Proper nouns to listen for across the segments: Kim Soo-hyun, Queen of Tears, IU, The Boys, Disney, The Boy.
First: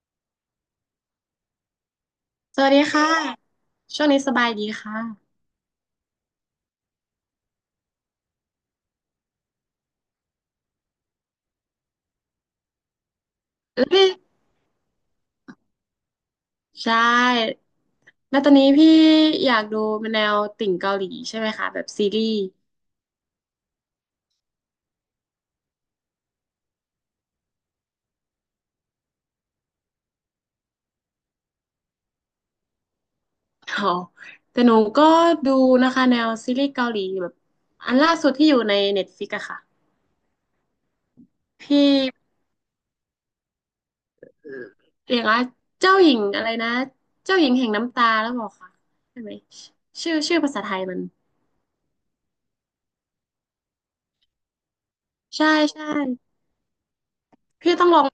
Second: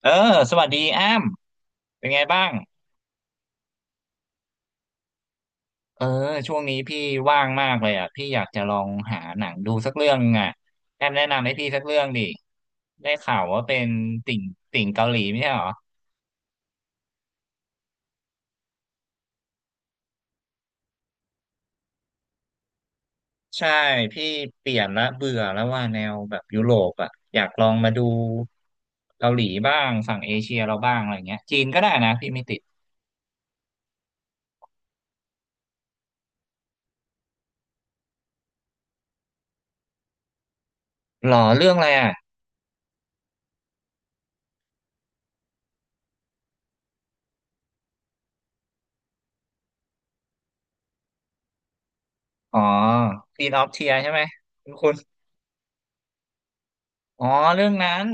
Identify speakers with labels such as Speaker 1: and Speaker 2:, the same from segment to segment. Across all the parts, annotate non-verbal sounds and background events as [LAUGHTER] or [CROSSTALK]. Speaker 1: เออสวัสดีแอมเป็นไงบ้าง
Speaker 2: สวัสดีค่ะช่วงนี้สบายดีค่ะ
Speaker 1: เออช่วงนี้พี่ว่างมากเลยอ่ะพี่อยากจะลองหาหนังดูสักเรื่องอ่ะแอมแนะนำให้พี่สักเรื่องดิได้ข่าวว่าเป็
Speaker 2: แล้
Speaker 1: น
Speaker 2: วพี่
Speaker 1: ติ่งติ่งเกาหลีไม่ใช่เหรอ
Speaker 2: ใช่แล้วตอนนี้พี่อยากดูแนวติ่งเกาหลีใช่ไหมคะแบบซีรีส์
Speaker 1: ใช่พี่เปลี่ยนละเบื่อแล้วว่าแนวแบบยุโรปอ่ะอยากลองมาดูเกาหลีบ้างฝั่งเอเชียเราบ้างอะไรเงี้ยจีนก็ได้นะพี่ไม่ติด
Speaker 2: อ๋อแต่หนูก็ดูนะคะแนวซีรีส์เกาหลีแบบอันล่าสุดที่อยู่ในเน็ตฟ i ิกอะค่ะ
Speaker 1: หรอเรื่อง
Speaker 2: พี่
Speaker 1: อะไรอ่ะ
Speaker 2: เรียกว่าเจ้าหญิงอะไรนะเจ้าหญิงแห่งน้ำตาแล้วบอกค่ะใช่ไหมชื่อชื่อภาษาไทยมัน
Speaker 1: อ๋อ Queen of Tears ใช่ไหมคุณ
Speaker 2: ใช่ใช่
Speaker 1: อ๋อเรื่อ
Speaker 2: พี่
Speaker 1: ง
Speaker 2: ต้องล
Speaker 1: นั้
Speaker 2: อง
Speaker 1: น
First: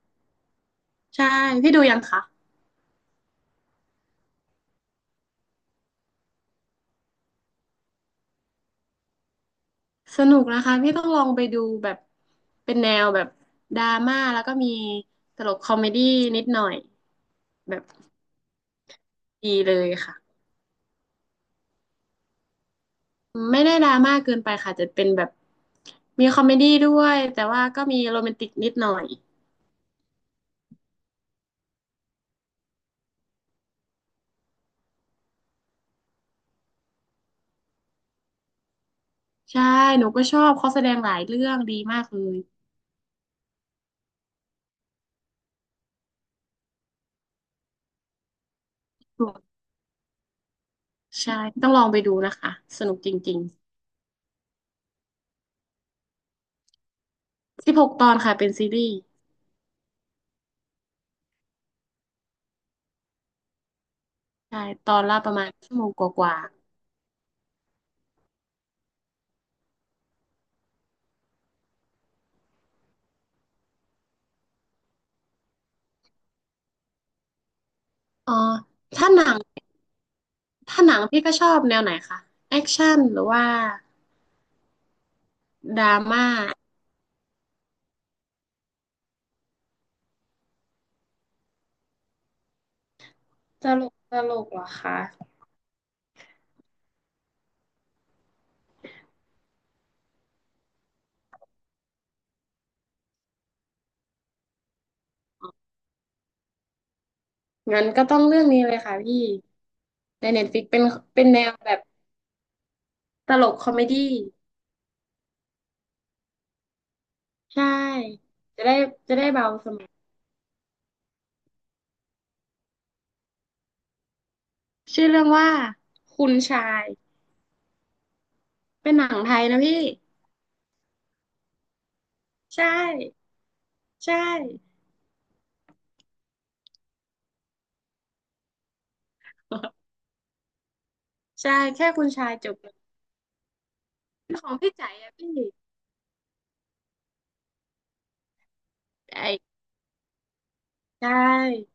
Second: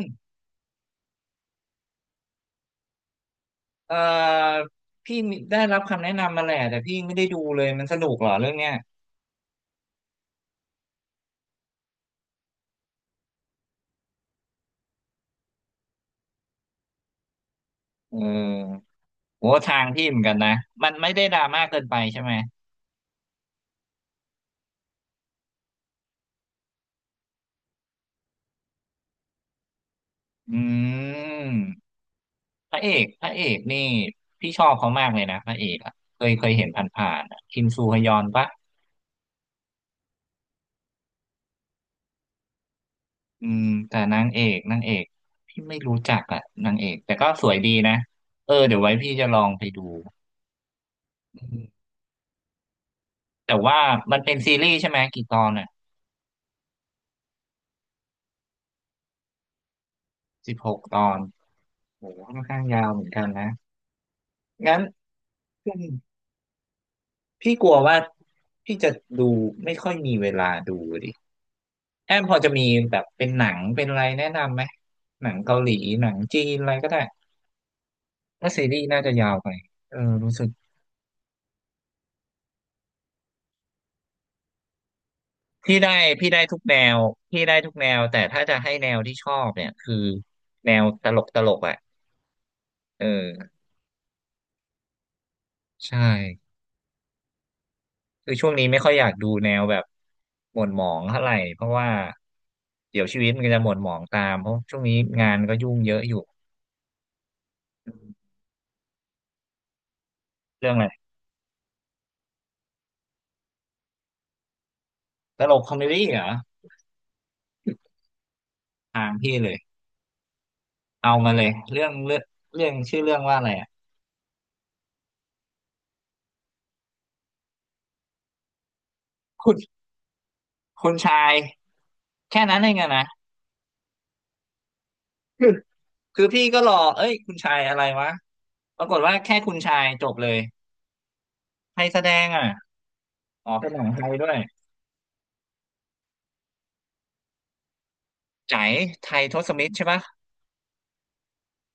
Speaker 2: ใช่พี่ดูยังคะ
Speaker 1: เอ่อพี่ได้รับคำแนะนำมาแหละแต่พี่ไม่ได้ดูเลยมันสนุกเหรอเรื่องเนี้ย
Speaker 2: สนุกนะคะพี่ต้องลองไปดูแบบเป็นแนวแบบดราม่าแล้วก็มีตลกคอมเมดี้นิดหน่อยแบบ
Speaker 1: เออโห
Speaker 2: ดีเล
Speaker 1: ทาง
Speaker 2: ย
Speaker 1: พี่เหมือนกั
Speaker 2: ค่ะ
Speaker 1: นนะมันไม่ได้ดราม่าเกินไปใช่ไหม
Speaker 2: ไม่ได้ดราม่าเกินไปค่ะจะเป็นแบบมีคอมเมดี้ด้วยแต่ว่าก็มีโรแมนติกนิดหน่อย
Speaker 1: อืมพระเอกนี่พี่ชอบเขามากเลยนะพระเอกอะเคยเห็นผ่านๆอะคิมซูฮยอนปะ
Speaker 2: ใช่หนูก็ชอบเขาแสดงหลายเรื่องดีมากเลย
Speaker 1: อืมแต่นางเอกพี่ไม่รู้จักอะนางเอกแต่ก็สวยดีนะเดี๋ยวไว้พี่จะลองไปดู
Speaker 2: ใช่
Speaker 1: อื
Speaker 2: ต้องล
Speaker 1: ม
Speaker 2: องไปดูนะคะสนุกจริง
Speaker 1: แต่ว่ามันเป็นซีรีส์ใช่ไหมกี่ตอนอะ
Speaker 2: ๆ16ตอนค่ะเป็นซีรีส์
Speaker 1: 16 ตอนโหค่อนข้างยาวเหมือนกันนะ
Speaker 2: ใช่
Speaker 1: งั้น
Speaker 2: ตอนละประมาณชั่วโมงกว่า
Speaker 1: พี่กลัวว่าพี่จะดูไม่ค่อยมีเวลาดูดิแอมพอจะมีแบบเป็นหนังเป็นอะไรแนะนำไหมหนังเกาหลีหนังจีนอะไรก็ได้
Speaker 2: ๆอ๋อ
Speaker 1: ถ้าซีรีส์น่า
Speaker 2: ถ้า
Speaker 1: จะ
Speaker 2: หนั
Speaker 1: ยาว
Speaker 2: ง
Speaker 1: ไปเออรู้สึก
Speaker 2: ถ้าหนังพี่ก็ชอบแนวไหนคะแอคชั่นหรือว่า
Speaker 1: พี่
Speaker 2: ด
Speaker 1: ได้
Speaker 2: ราม่า
Speaker 1: พี่ได้ทุกแนวพี่ได้ทุกแนวแต่ถ้าจะให้แนวที่ชอบเนี่ยคือแนวตลกอ่ะเออ
Speaker 2: จะ
Speaker 1: ใช่คือช่วงนี้ไม่ค่อยอยากดูแนวแบบหม่นหมองเท่าไหร่เพราะว่าเดี๋ยวชีวิตมันก็จะหม่นหมองตามเพราะช่วงนี้งานก็ยุ่งเยอะอยู่
Speaker 2: งั้น
Speaker 1: อื
Speaker 2: ก็ต้อง
Speaker 1: ม
Speaker 2: เรื่องนี้เลยค่ะพี่ในเน็ตฟิก
Speaker 1: เรื่อง
Speaker 2: เป็น
Speaker 1: อะไร
Speaker 2: เป็นแนวแบบตลกคอมเมดี้
Speaker 1: ตลกคอมเมดี้เหรอ
Speaker 2: ใช่จะได้
Speaker 1: ถาม
Speaker 2: จะได้
Speaker 1: พี่
Speaker 2: เบา
Speaker 1: เลย
Speaker 2: สมอง
Speaker 1: เอามาเลยเรื่องเรื่องชื่อเรื่องว่าอะไรอ่ะ
Speaker 2: ชื่อเรื่องว่าคุณชายเป็นหนังไทย
Speaker 1: คุณ
Speaker 2: นะพี่
Speaker 1: คุณชายแค่นั้น
Speaker 2: ใช่
Speaker 1: เองอะนะ
Speaker 2: ใช่
Speaker 1: คือคือพี่ก็รอเอ้ยคุณชายอะไรวะปรากฏว่าแค่คุณชายจบเลย
Speaker 2: ใช่
Speaker 1: ใคร
Speaker 2: แค่
Speaker 1: แส
Speaker 2: คุณ
Speaker 1: ดง
Speaker 2: ชาย
Speaker 1: อ่ะ
Speaker 2: จบเลย
Speaker 1: อ๋อเป็นหนังไทยด้วย
Speaker 2: ของพี่ใจอะพี่
Speaker 1: ใจายไทย
Speaker 2: ไอ้
Speaker 1: ทศมิตรใช่ปะ
Speaker 2: ใช่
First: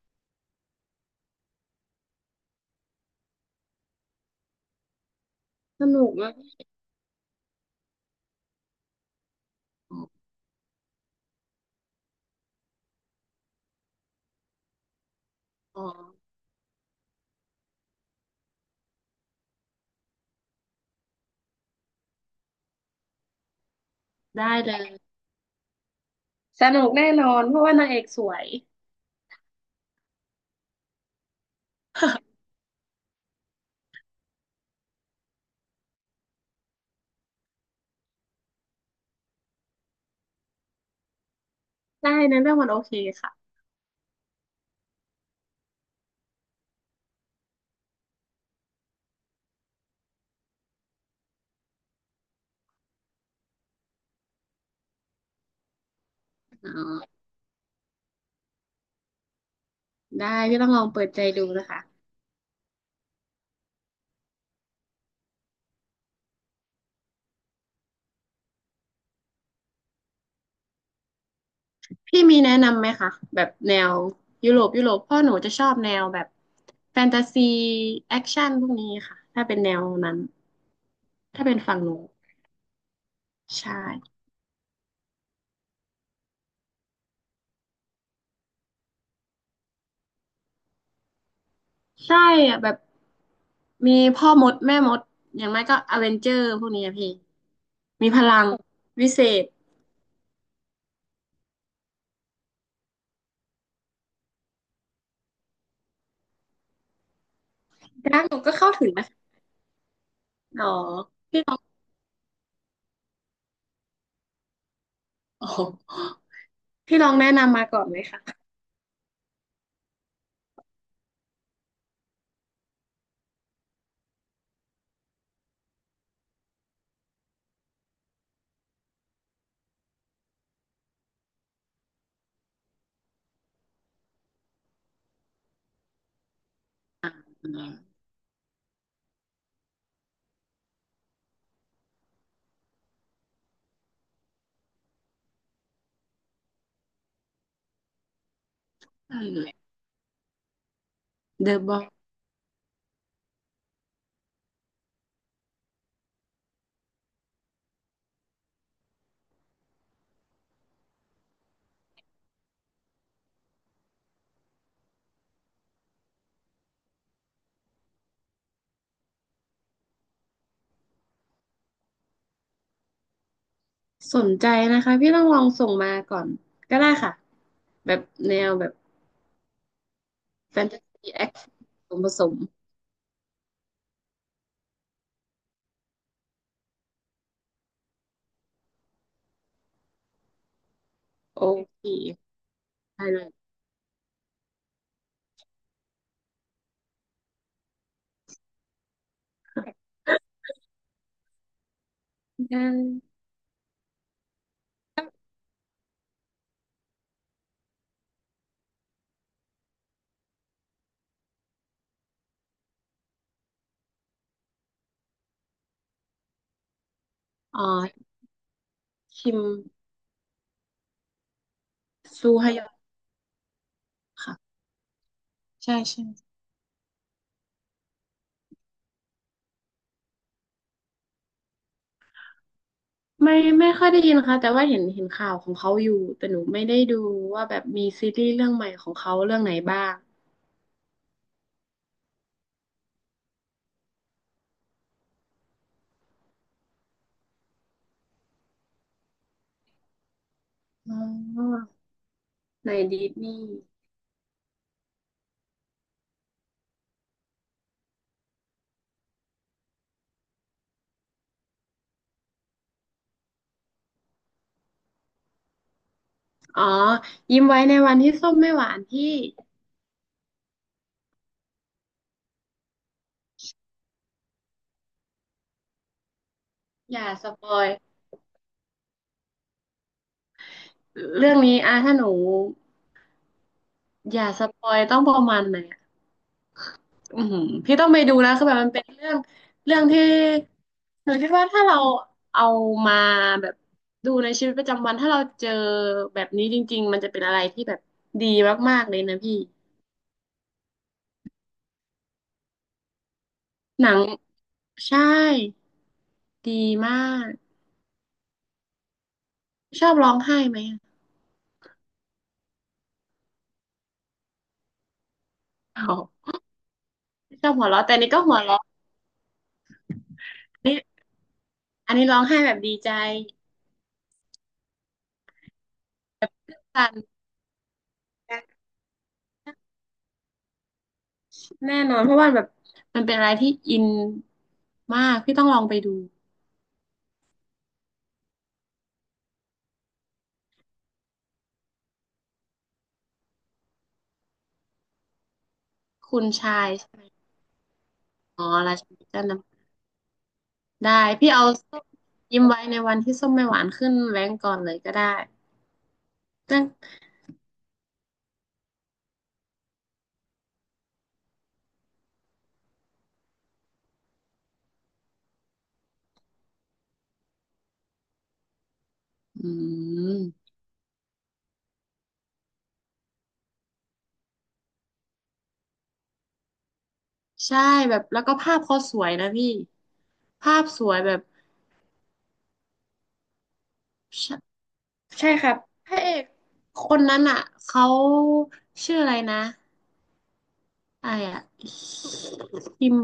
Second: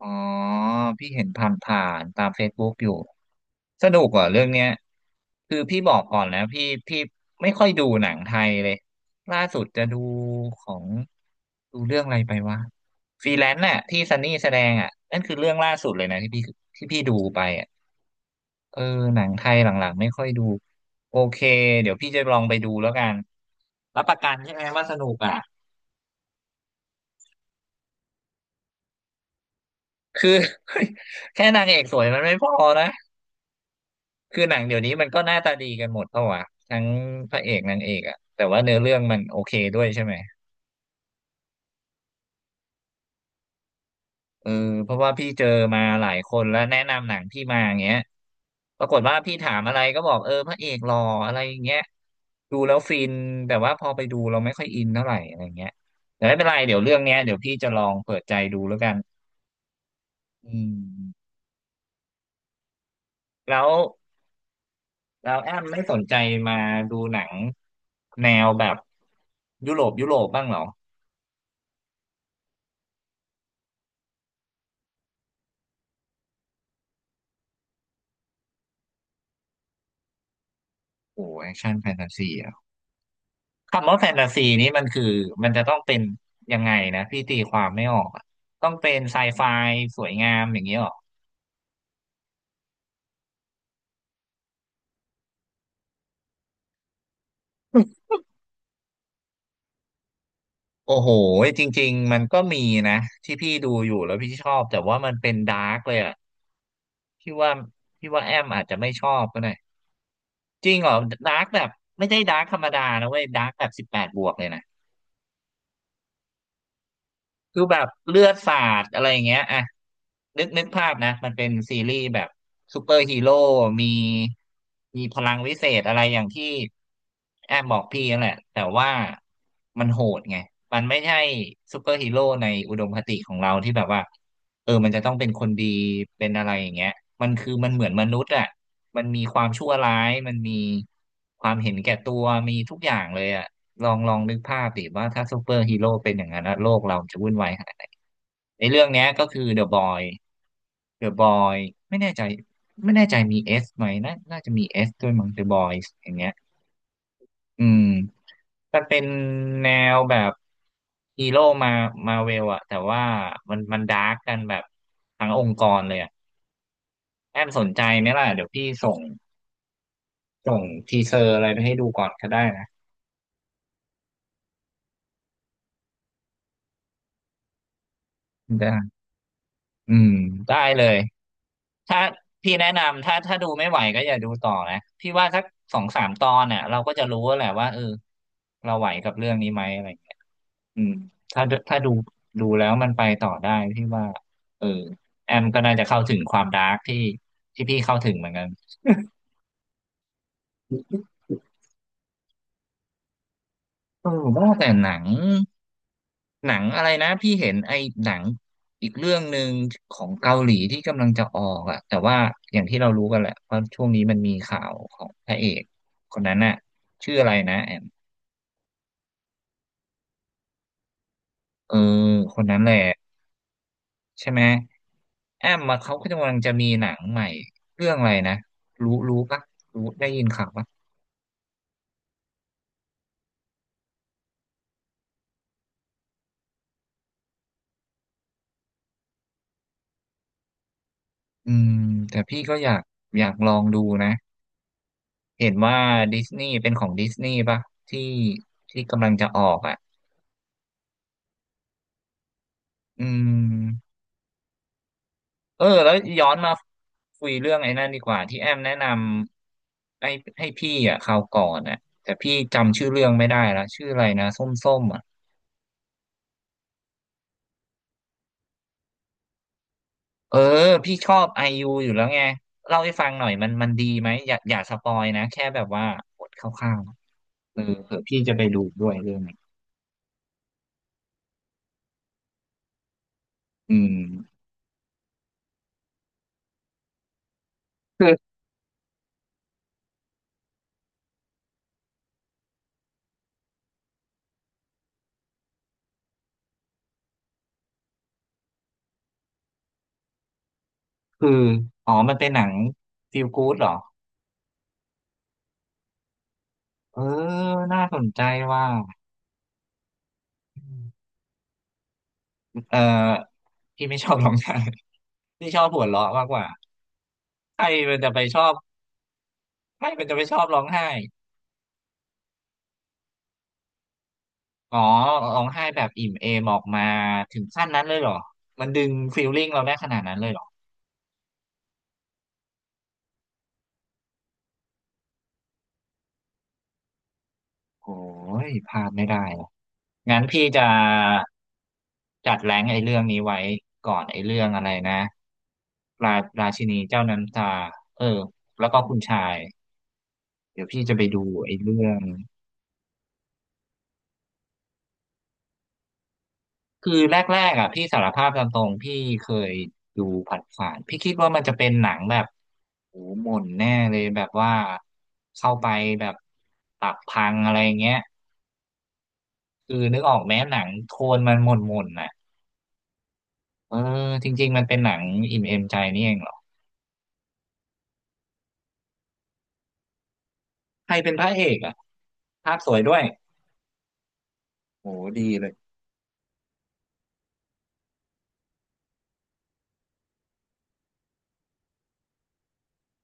Speaker 1: อ๋อพี่เห็นผ่านๆตาม Facebook อยู่สนุกเหรอ่ะเรื่องเนี้ยคือพี่
Speaker 2: ส
Speaker 1: บอก
Speaker 2: นุก
Speaker 1: ก่อน
Speaker 2: มาก
Speaker 1: นะ
Speaker 2: พี่
Speaker 1: พี่ไม่ค่อยดูหนังไทยเลยล่าสุดจะดูของดูเรื่องอะไรไปวะฟรีแลนซ์น่ะที่ซันนี่แสดงอ่ะนั่นคือเรื่องล่า
Speaker 2: อ๋อ
Speaker 1: สุดเลยนะที่พี่ดูไปอ่ะเออหนังไทยหลังๆไม่ค่อยดูโอเคเดี๋ยวพี่จะลองไปดูแล้วกันรับประกัน
Speaker 2: ได้
Speaker 1: ใช่ไหม
Speaker 2: เล
Speaker 1: ว่าสนุ
Speaker 2: ย
Speaker 1: กอ่ะ
Speaker 2: สนุกแน่นอนเพราะว่านางเอกสวย
Speaker 1: คือ [LAUGHS] แค่นางเอกสวยมันไม่พอนะ คือหนังเดี๋ยวนี้มันก็หน้าตาดีกันหมดเปล่าะวะทั้งพระเอกนางเอกอะแต่ว่าเนื้อเรื่องมันโอเคด้วยใช่ไหม
Speaker 2: ได้นะเรื่องมันโอเคค่ะ
Speaker 1: เออเพราะว่าพี่เจอมาหลายคนแล้วแนะนำหนังพี่มาอย่างเงี้ยปรากฏว่าพี่ถามอะไรก็บอกเออพระเอกหล่ออะไรอย่างเงี้ยดูแล้วฟินแต่ว่าพอไปดูเราไม่ค่อยอินเท่าไหร่อะไรเงี้ยแต่ไม่เป็นไร
Speaker 2: อ๋
Speaker 1: เดี๋ยวเรื่องเนี้ย
Speaker 2: อ
Speaker 1: เดี๋ยวพี่จะลองเปิดใจดูแล้วกัน
Speaker 2: ได้
Speaker 1: อื
Speaker 2: พี่ต้องลองเปิดใจ
Speaker 1: ม
Speaker 2: ดูนะคะ
Speaker 1: แล้วแล้วแอมไม่สนใจมาดูหนังแนวแบบยุโรปบ้างเหรอ
Speaker 2: พี่มีแนะนำไหมคะแบบแนวยุโรปยุโรปเพ่อหนูจะชอบแนวแบบแฟนตาซีแอคชั่นพวกนี้ค่ะถ้าเป็นแนวนั้น
Speaker 1: โอ้
Speaker 2: ถ้า
Speaker 1: แอ
Speaker 2: เป็
Speaker 1: ค
Speaker 2: น
Speaker 1: ชั่น
Speaker 2: ฝั่ง
Speaker 1: แฟ
Speaker 2: หนู
Speaker 1: นตาซี
Speaker 2: ใช่
Speaker 1: คำว่าแฟนตาซีนี่มันคือมันจะต้องเป็นยังไงนะพี่ตีความไม่ออกอะต้องเป็นไซไฟสวยงามอย่างนี้หรอ
Speaker 2: ใช่อะแบบมีพ่อมดแม่มดอย่างไม่ก็อเวนเจอร์พวกนี้อะพี่มีพลังวิเศษ
Speaker 1: โอ้โหจริงๆมันก็มีนะที่พี่ดูอยู่แล้วพี่ชอบแต่ว่ามันเป็นดาร์กเลยอะพี่ว่าพี่
Speaker 2: ดั
Speaker 1: ว่า
Speaker 2: ก
Speaker 1: แอ
Speaker 2: หนู
Speaker 1: ม
Speaker 2: ก็
Speaker 1: อาจ
Speaker 2: เข้า
Speaker 1: จะ
Speaker 2: ถึ
Speaker 1: ไม่
Speaker 2: ง
Speaker 1: ช
Speaker 2: นะ
Speaker 1: อ
Speaker 2: คะ
Speaker 1: บก็ได้
Speaker 2: อ๋
Speaker 1: จ
Speaker 2: อ
Speaker 1: ริงเหรอดาร์กแบบไม่ใช่ดาร์กธรรมดานะเว้ยดาร์กแบบ18+เลยนะ
Speaker 2: อ๋อพี่ลองแนะนำ
Speaker 1: คือ
Speaker 2: มา
Speaker 1: แบ
Speaker 2: ก่อ
Speaker 1: บ
Speaker 2: นไหม
Speaker 1: เลื
Speaker 2: คะ
Speaker 1: อดสาดอะไรอย่างเงี้ยอ่ะนึกภาพนะมันเป็นซีรีส์แบบซูเปอร์ฮีโร่มีมีพลังวิเศษอะไรอย่างที่แอมบอกพี่นั่นแหละแต่ว่ามันโหดไงมันไม่ใช่ซูเปอร์ฮีโร่ในอุดมคติของเราที่แบบว่าเออมันจะต้องเป็นคนดีเป็นอะไรอย่างเงี้ยมันคือมันเหมือ
Speaker 2: อ่า
Speaker 1: นมนุษย์อ่ะมันมีความชั่วร้ายมันมีความเห็นแก่ตัวมีทุกอย่างเลยอ่ะ ลองนึกภาพดิว่าถ้าซูเปอร์ฮีโร่เป็นอย่างนั้นนะโลกเราจะวุ่นวายขนาดไหนในเรื่องเนี้ย
Speaker 2: ได้
Speaker 1: ก็คื
Speaker 2: เล
Speaker 1: อ
Speaker 2: ย
Speaker 1: เดอะบอยเดอะบอย
Speaker 2: The Boy
Speaker 1: ไม่แน่ใจไม่แน่ใจมีเอสไหมน่าจะมีเอสด้วยมั้งเดอะบอยอย่างเงี้ยอืมมันเป็นแนวแบบฮีโร่มาเวลอะแต่ว่ามันดาร์กกันแบบทั้งองค์กรเลยอะแอมสนใจไหมล่ะเดี๋ยวพี่ส่งทีเซอร์อะไรไปให้ดูก่อนก็ได้นะ
Speaker 2: สนใจนะคะพี่ต้องลองส่งมาก่อนก็ได้ค่ะแบบแนวแบบ
Speaker 1: ได้อืมได้
Speaker 2: แฟนตา
Speaker 1: เลย
Speaker 2: ซีแอคชั่น
Speaker 1: ถ้า
Speaker 2: ผสมม
Speaker 1: พี่แนะนำถ้าดูไม่ไหวก็อย่าดูต่อนะพี่ว่าสักสองสามตอนเนี่ยเราก็จะรู้แวแหละว่าเออเราไหวกับเรื่องนี้ไหมอะไรอย่างเงี้ยอืม
Speaker 2: โอ
Speaker 1: ถ้าถ้า
Speaker 2: เค
Speaker 1: ดูแล้วมันไป
Speaker 2: ได้เล
Speaker 1: ต่อ
Speaker 2: ย
Speaker 1: ได้พี่ว่าเออแอมก็น่าจะเข้าถึงความดาร์กที่ที่พี่เข้าถึงเหมือนกัน
Speaker 2: ได้
Speaker 1: เออว่าแต่หนังอะไรนะพี่เห็นไอ้หนังอีกเรื่องหนึ่งของเกาหลีที่กำลังจะออกอะแต่ว่าอย่างที่เรารู้กันแหละว่าช่วงนี้มันมีข่าวของพระเอกคนนั้นน่ะชื่ออะไรนะ
Speaker 2: อ๋อ
Speaker 1: แอม
Speaker 2: คิม
Speaker 1: เออ
Speaker 2: ซู
Speaker 1: คน
Speaker 2: ฮ
Speaker 1: นั้
Speaker 2: ย
Speaker 1: น
Speaker 2: อ
Speaker 1: แห
Speaker 2: น
Speaker 1: ละใช่
Speaker 2: ค่ะ
Speaker 1: ไหมแอม
Speaker 2: ใช่
Speaker 1: มาเขา
Speaker 2: ใช่
Speaker 1: ก็กำลังจะมีหนังใหม่เรื่องอะไรนะรู้ปะรู้ได้ยินข่าวปะ
Speaker 2: ไม่ไม่ค่อยได้ยินค่ะแต่ว่าเห็นข่าวของเขาอยู่แต่หนูไม่ได้ดูว่าแบบมีซีรีส์เรื่องใหม่ของเขาเรื่องไหนบ้าง
Speaker 1: อืมแต่พี่ก็อยากลองดูนะเห็นว่าดิสนีย์เป็นของดิสนีย์ปะที่ที่กำลังจะออกอ่ะ
Speaker 2: อ๋อใน
Speaker 1: อื
Speaker 2: ดิสนีย์
Speaker 1: มเออแล้วย้อนมาคุยเรื่องไอ้นั่นดีกว่าที่แอมแนะนำให้พี่อ่ะคราวก่อนอ่ะแต่พี่จำชื่อเรื่องไม่ได้แล้วชื่ออะไรนะส้มๆอ่ะ
Speaker 2: อ๋อยิ้มไว้ในวันที่ส้มไม่หวานที่
Speaker 1: เออพี่ชอบไอยูอยู่แล้วไงเล่าให้ฟังหน่อยมันดีไหมอย่าสปอยนะแค่แบบว่าบทคร่าวๆนะ
Speaker 2: อย่าสปอ
Speaker 1: เออ
Speaker 2: ย
Speaker 1: เผื่อพี่จะไปดูด้วยเรื่องนี้
Speaker 2: เรื่องนี้อ่ะถ้าหนู
Speaker 1: อื
Speaker 2: อย่าส
Speaker 1: ม
Speaker 2: ปอยต้องประมาณไหนอะอือหือพี่ต้องไป
Speaker 1: คื
Speaker 2: ดู
Speaker 1: อ
Speaker 2: นะคือแบบมันเป็นเรื่องเรื่องที่หนูคิดว่าถ้าเราเอามาแบบดูในชีวิตประจำวันถ้าเราเจอแบบนี้จริงๆมันจะเป็นอะไรที่แบบดีมากๆเลยนะพี่
Speaker 1: คืออ๋อมันเป็นหนังฟีลกู๊ดเหรอ
Speaker 2: หนังใช่ดีมา
Speaker 1: เออ
Speaker 2: ก
Speaker 1: น่าสนใจว่า
Speaker 2: ชอบร้องไห้ไหมอะ
Speaker 1: เออพี่ไม่ชอบร้องไห้พี่ชอบหั
Speaker 2: อ๋
Speaker 1: วเราะมาก
Speaker 2: อ
Speaker 1: กว่า
Speaker 2: ชอบ
Speaker 1: ใคร
Speaker 2: หัวเราะแต่
Speaker 1: มัน
Speaker 2: อัน
Speaker 1: จะ
Speaker 2: นี้
Speaker 1: ไป
Speaker 2: ก็หั
Speaker 1: ช
Speaker 2: ว
Speaker 1: อบ
Speaker 2: เราะ
Speaker 1: ใครมันจะไปชอบร้
Speaker 2: อั
Speaker 1: อ
Speaker 2: น
Speaker 1: ง
Speaker 2: นี้
Speaker 1: ไห้
Speaker 2: ร้องไห้แบบดีใจ
Speaker 1: อ๋อร้องไห้แบบอิ่มเอมออกมา
Speaker 2: สั่น
Speaker 1: ถึงขั้นนั้นเลยเหรอมันดึงฟีลลิ่งเราได้ขนาดนั้นเลยเหรอ
Speaker 2: แน่นอนเพราะว่าแบบมันเป็นอะไรที่อินมากพี่ต้องลองไปดู
Speaker 1: โอ้ยพลาดไม่ได้อะงั้นพี่จะจัดแรงค์ไอ้เรื่องนี้ไว้ก่อนไอ้เรื่องอะไรนะ
Speaker 2: คุณ
Speaker 1: รา
Speaker 2: ชา
Speaker 1: ชิ
Speaker 2: ย
Speaker 1: นี
Speaker 2: ใช่
Speaker 1: เจ้า
Speaker 2: ไหม
Speaker 1: น้ำตาเออ
Speaker 2: อ๋อ
Speaker 1: แล้ว
Speaker 2: รา
Speaker 1: ก็
Speaker 2: ชิ
Speaker 1: คุ
Speaker 2: นี
Speaker 1: ณ
Speaker 2: เจ้า
Speaker 1: ชา
Speaker 2: น้
Speaker 1: ยเดี๋ยวพี่
Speaker 2: ำ
Speaker 1: จะไป
Speaker 2: ได้
Speaker 1: ดู
Speaker 2: พี่เอา
Speaker 1: ไอ้
Speaker 2: ส้
Speaker 1: เรื่
Speaker 2: ม
Speaker 1: อง
Speaker 2: ยิ้มไว้ในวันที่ส้มไม่หวานขึ้นแรงกก่อนเลยก็ได้ตั้ง
Speaker 1: คือแรกๆอ่ะพี่สารภาพตามตรงพี่เคยดูผ่านๆพี่คิดว่ามันจะเป็นหนังแบบโอ้โหหม่นแน่เลยแบบว่าเข้าไปแบบตับพังอะไรเงี้ย
Speaker 2: อื
Speaker 1: คือนึกออกแม้
Speaker 2: ม
Speaker 1: หนังโทนมันหม่นๆน่ะ เออจริงๆมันเป็นหนังอิ่มเอมใจนี่เองเหรอ
Speaker 2: ใช่แบบแล้วก็ภาพเขาสวยนะพี่ภาพส
Speaker 1: ใค
Speaker 2: ว
Speaker 1: ร
Speaker 2: ยแบ
Speaker 1: เป็น
Speaker 2: บ
Speaker 1: พระเอกอ่ะภาพสวยด้วย
Speaker 2: ใช่
Speaker 1: โหดี
Speaker 2: ใช่ค
Speaker 1: เลย
Speaker 2: รับพระเอกคนนั้นอ่ะเขาชื่ออะไรนะไอ้อะคิม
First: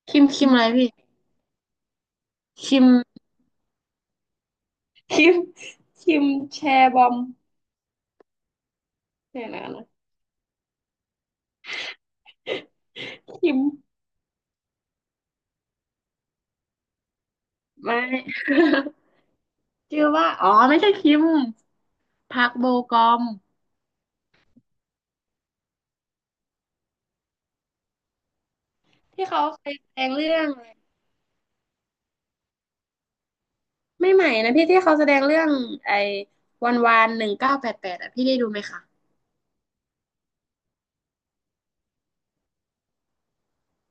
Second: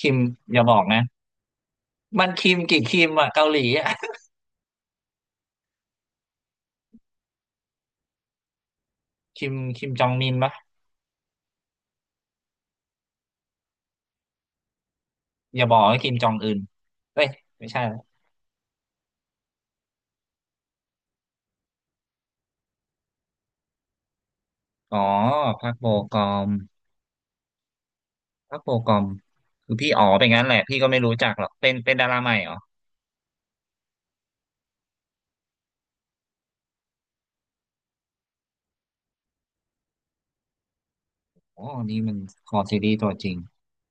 Speaker 1: คิม
Speaker 2: คิมคิม
Speaker 1: อ
Speaker 2: อะ
Speaker 1: ย่า
Speaker 2: ไร
Speaker 1: บอก
Speaker 2: พี่
Speaker 1: นะมันคิม
Speaker 2: คิ
Speaker 1: กี่
Speaker 2: ม
Speaker 1: คิมอ่ะเกาหลีอ่ะ
Speaker 2: คิมคิมแชร์บอมเนี่
Speaker 1: คิ
Speaker 2: ย
Speaker 1: ม
Speaker 2: นะ
Speaker 1: คิ
Speaker 2: นะ
Speaker 1: มจองมินปะ
Speaker 2: คิม
Speaker 1: อย่าบอกว่าคิมจองอึนเฮ้ยไม่ใช่ล
Speaker 2: ไม่
Speaker 1: ะ
Speaker 2: [LAUGHS] ชื่อว่าอ๋อไม่ใช่คิม พักโบกอม
Speaker 1: อ๋อพักโบกอมพักโบกอม
Speaker 2: ที่เขาเค
Speaker 1: คื
Speaker 2: ย
Speaker 1: อ
Speaker 2: แส
Speaker 1: พี่
Speaker 2: ด
Speaker 1: อ๋อ
Speaker 2: ง
Speaker 1: เป็น
Speaker 2: เรื่อ
Speaker 1: งั้น
Speaker 2: ง
Speaker 1: แหละพี่ก็
Speaker 2: ไ
Speaker 1: ไม่รู้จักหรอกเป็นดาราใหม่เหรอ
Speaker 2: ม่ใหม่นะพี่ที่เขาแสดงเรื่องไอ้วันวาน1988อ่ะพี่ได้ดูไหมคะ
Speaker 1: โอ้นี่มันคอซีรีส์ตัวจริง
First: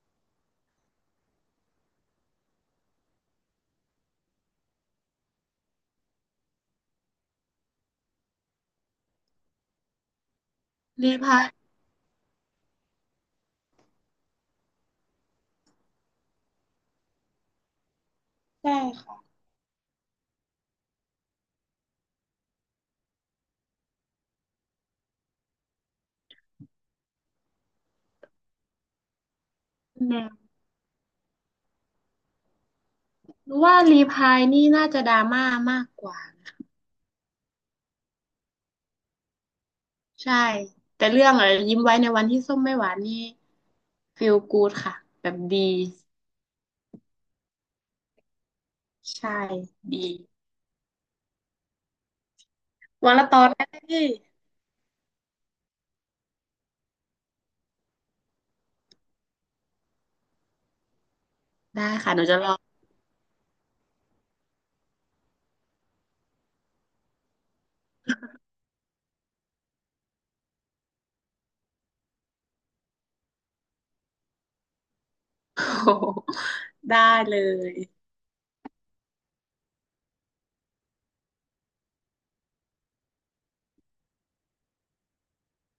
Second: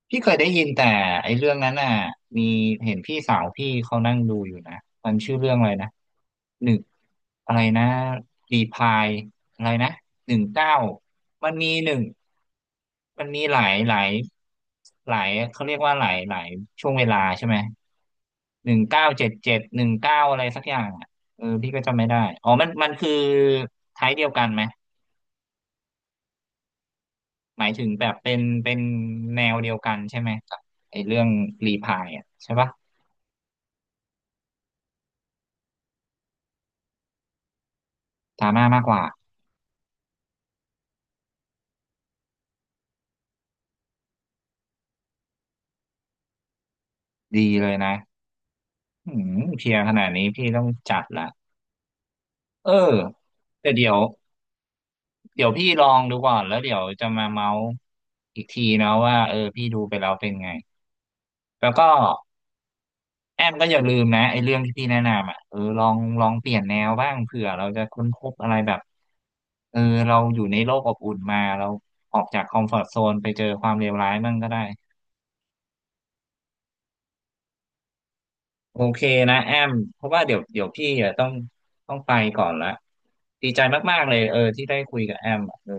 Speaker 1: พี่เคยได้ยินแต่ไอ้เรื่องนั้นน่ะมีเห็นพี่สาวพี่เขานั่งดูอยู่นะมันชื่อเรื่องอะไรนะหนึ่งอะไรนะรีพายอะไรนะหนึ่งเก้า
Speaker 2: รีพาย
Speaker 1: มันมีหนึ่งมันมีหลายหลายหลายเขาเรียกว่าหลายหลายช่วงเวลาใช่ไหมห
Speaker 2: ใช่
Speaker 1: นึ่งเก้าเจ็ด
Speaker 2: ค่ะ
Speaker 1: เจ็ดหนึ่งเก้าอะไรสักอย่างอ่ะเออพี่ก็จำไม่ได้อ๋อมันมันคือไทยเดียวกันไหม หมายถึงแบบเป็นแนวเดียวกัน
Speaker 2: แน
Speaker 1: ใช่ไหม
Speaker 2: ว
Speaker 1: กับไอ้เรื่องรีพายอ่ะใช่ปะ
Speaker 2: หรือว่ารีพายนี่น่าจะดราม่ามากกว่านะ
Speaker 1: ดราม่ามากกว่า
Speaker 2: ใช่แต่เรื่องอะยิ้มไว้ในวันที่ส้มไม่หวานนี่ฟีลกู o ดค่ะแบบดี
Speaker 1: ดีเลยนะอื
Speaker 2: ใช่
Speaker 1: มเพียร์ข
Speaker 2: ดี
Speaker 1: นาดนี้พี่ต้องจัดละเออ
Speaker 2: วันละตอนน
Speaker 1: แต่
Speaker 2: ม
Speaker 1: เดี๋ยว
Speaker 2: พี่
Speaker 1: เดี๋ยวพี่ลองดูก่อนแล้วเดี๋ยวจะมาเมาส์อีกทีนะว่าเออพี่ดูไปแล้วเป็นไงแล้ว
Speaker 2: ได้
Speaker 1: ก็
Speaker 2: ค่ะหนูจะลอง
Speaker 1: แอมก็อย่าลืมนะไอ้เรื่องที่พี่แนะนำอ่ะเออลองเปลี่ยนแนวบ้างเผื่อเราจะค้นพบอะไรแบบเออเราอยู่ในโลกอบอุ่นมาเราออกจากคอมฟอร์ z โซนไปเจอความเลวร้ายมั่งก็ได้
Speaker 2: [LAUGHS] โอ้โหได้เลย
Speaker 1: โอเคนะแอมเพราะว่าเดี๋ยวพี่อะต้องไปก่อนละดีใจมากๆเลยเออที่ได้คุยกับแอมอะเออ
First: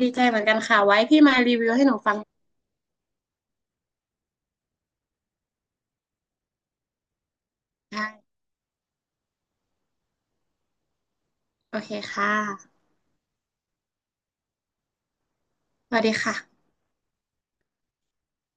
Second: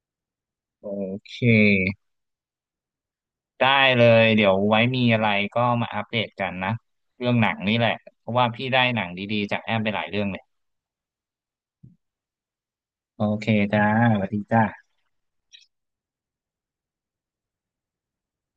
Speaker 2: ดีใจเหมือนกันค่ะ
Speaker 1: โอ
Speaker 2: ไว้พี่
Speaker 1: เค
Speaker 2: มารีวิวให้หนูฟัง
Speaker 1: ได้เลยเดี๋ยวไว้มีอะไรก็มาอัปเดตกันนะเรื่องหนังนี่แหละ
Speaker 2: ได้
Speaker 1: เพราะว่าพี่ได้หนังดีๆจากแอมไปหลายเรื่องเลย
Speaker 2: โอเคค่ะ
Speaker 1: โอเคจ้าสวัสดีจ้า
Speaker 2: สวัสดีค่ะ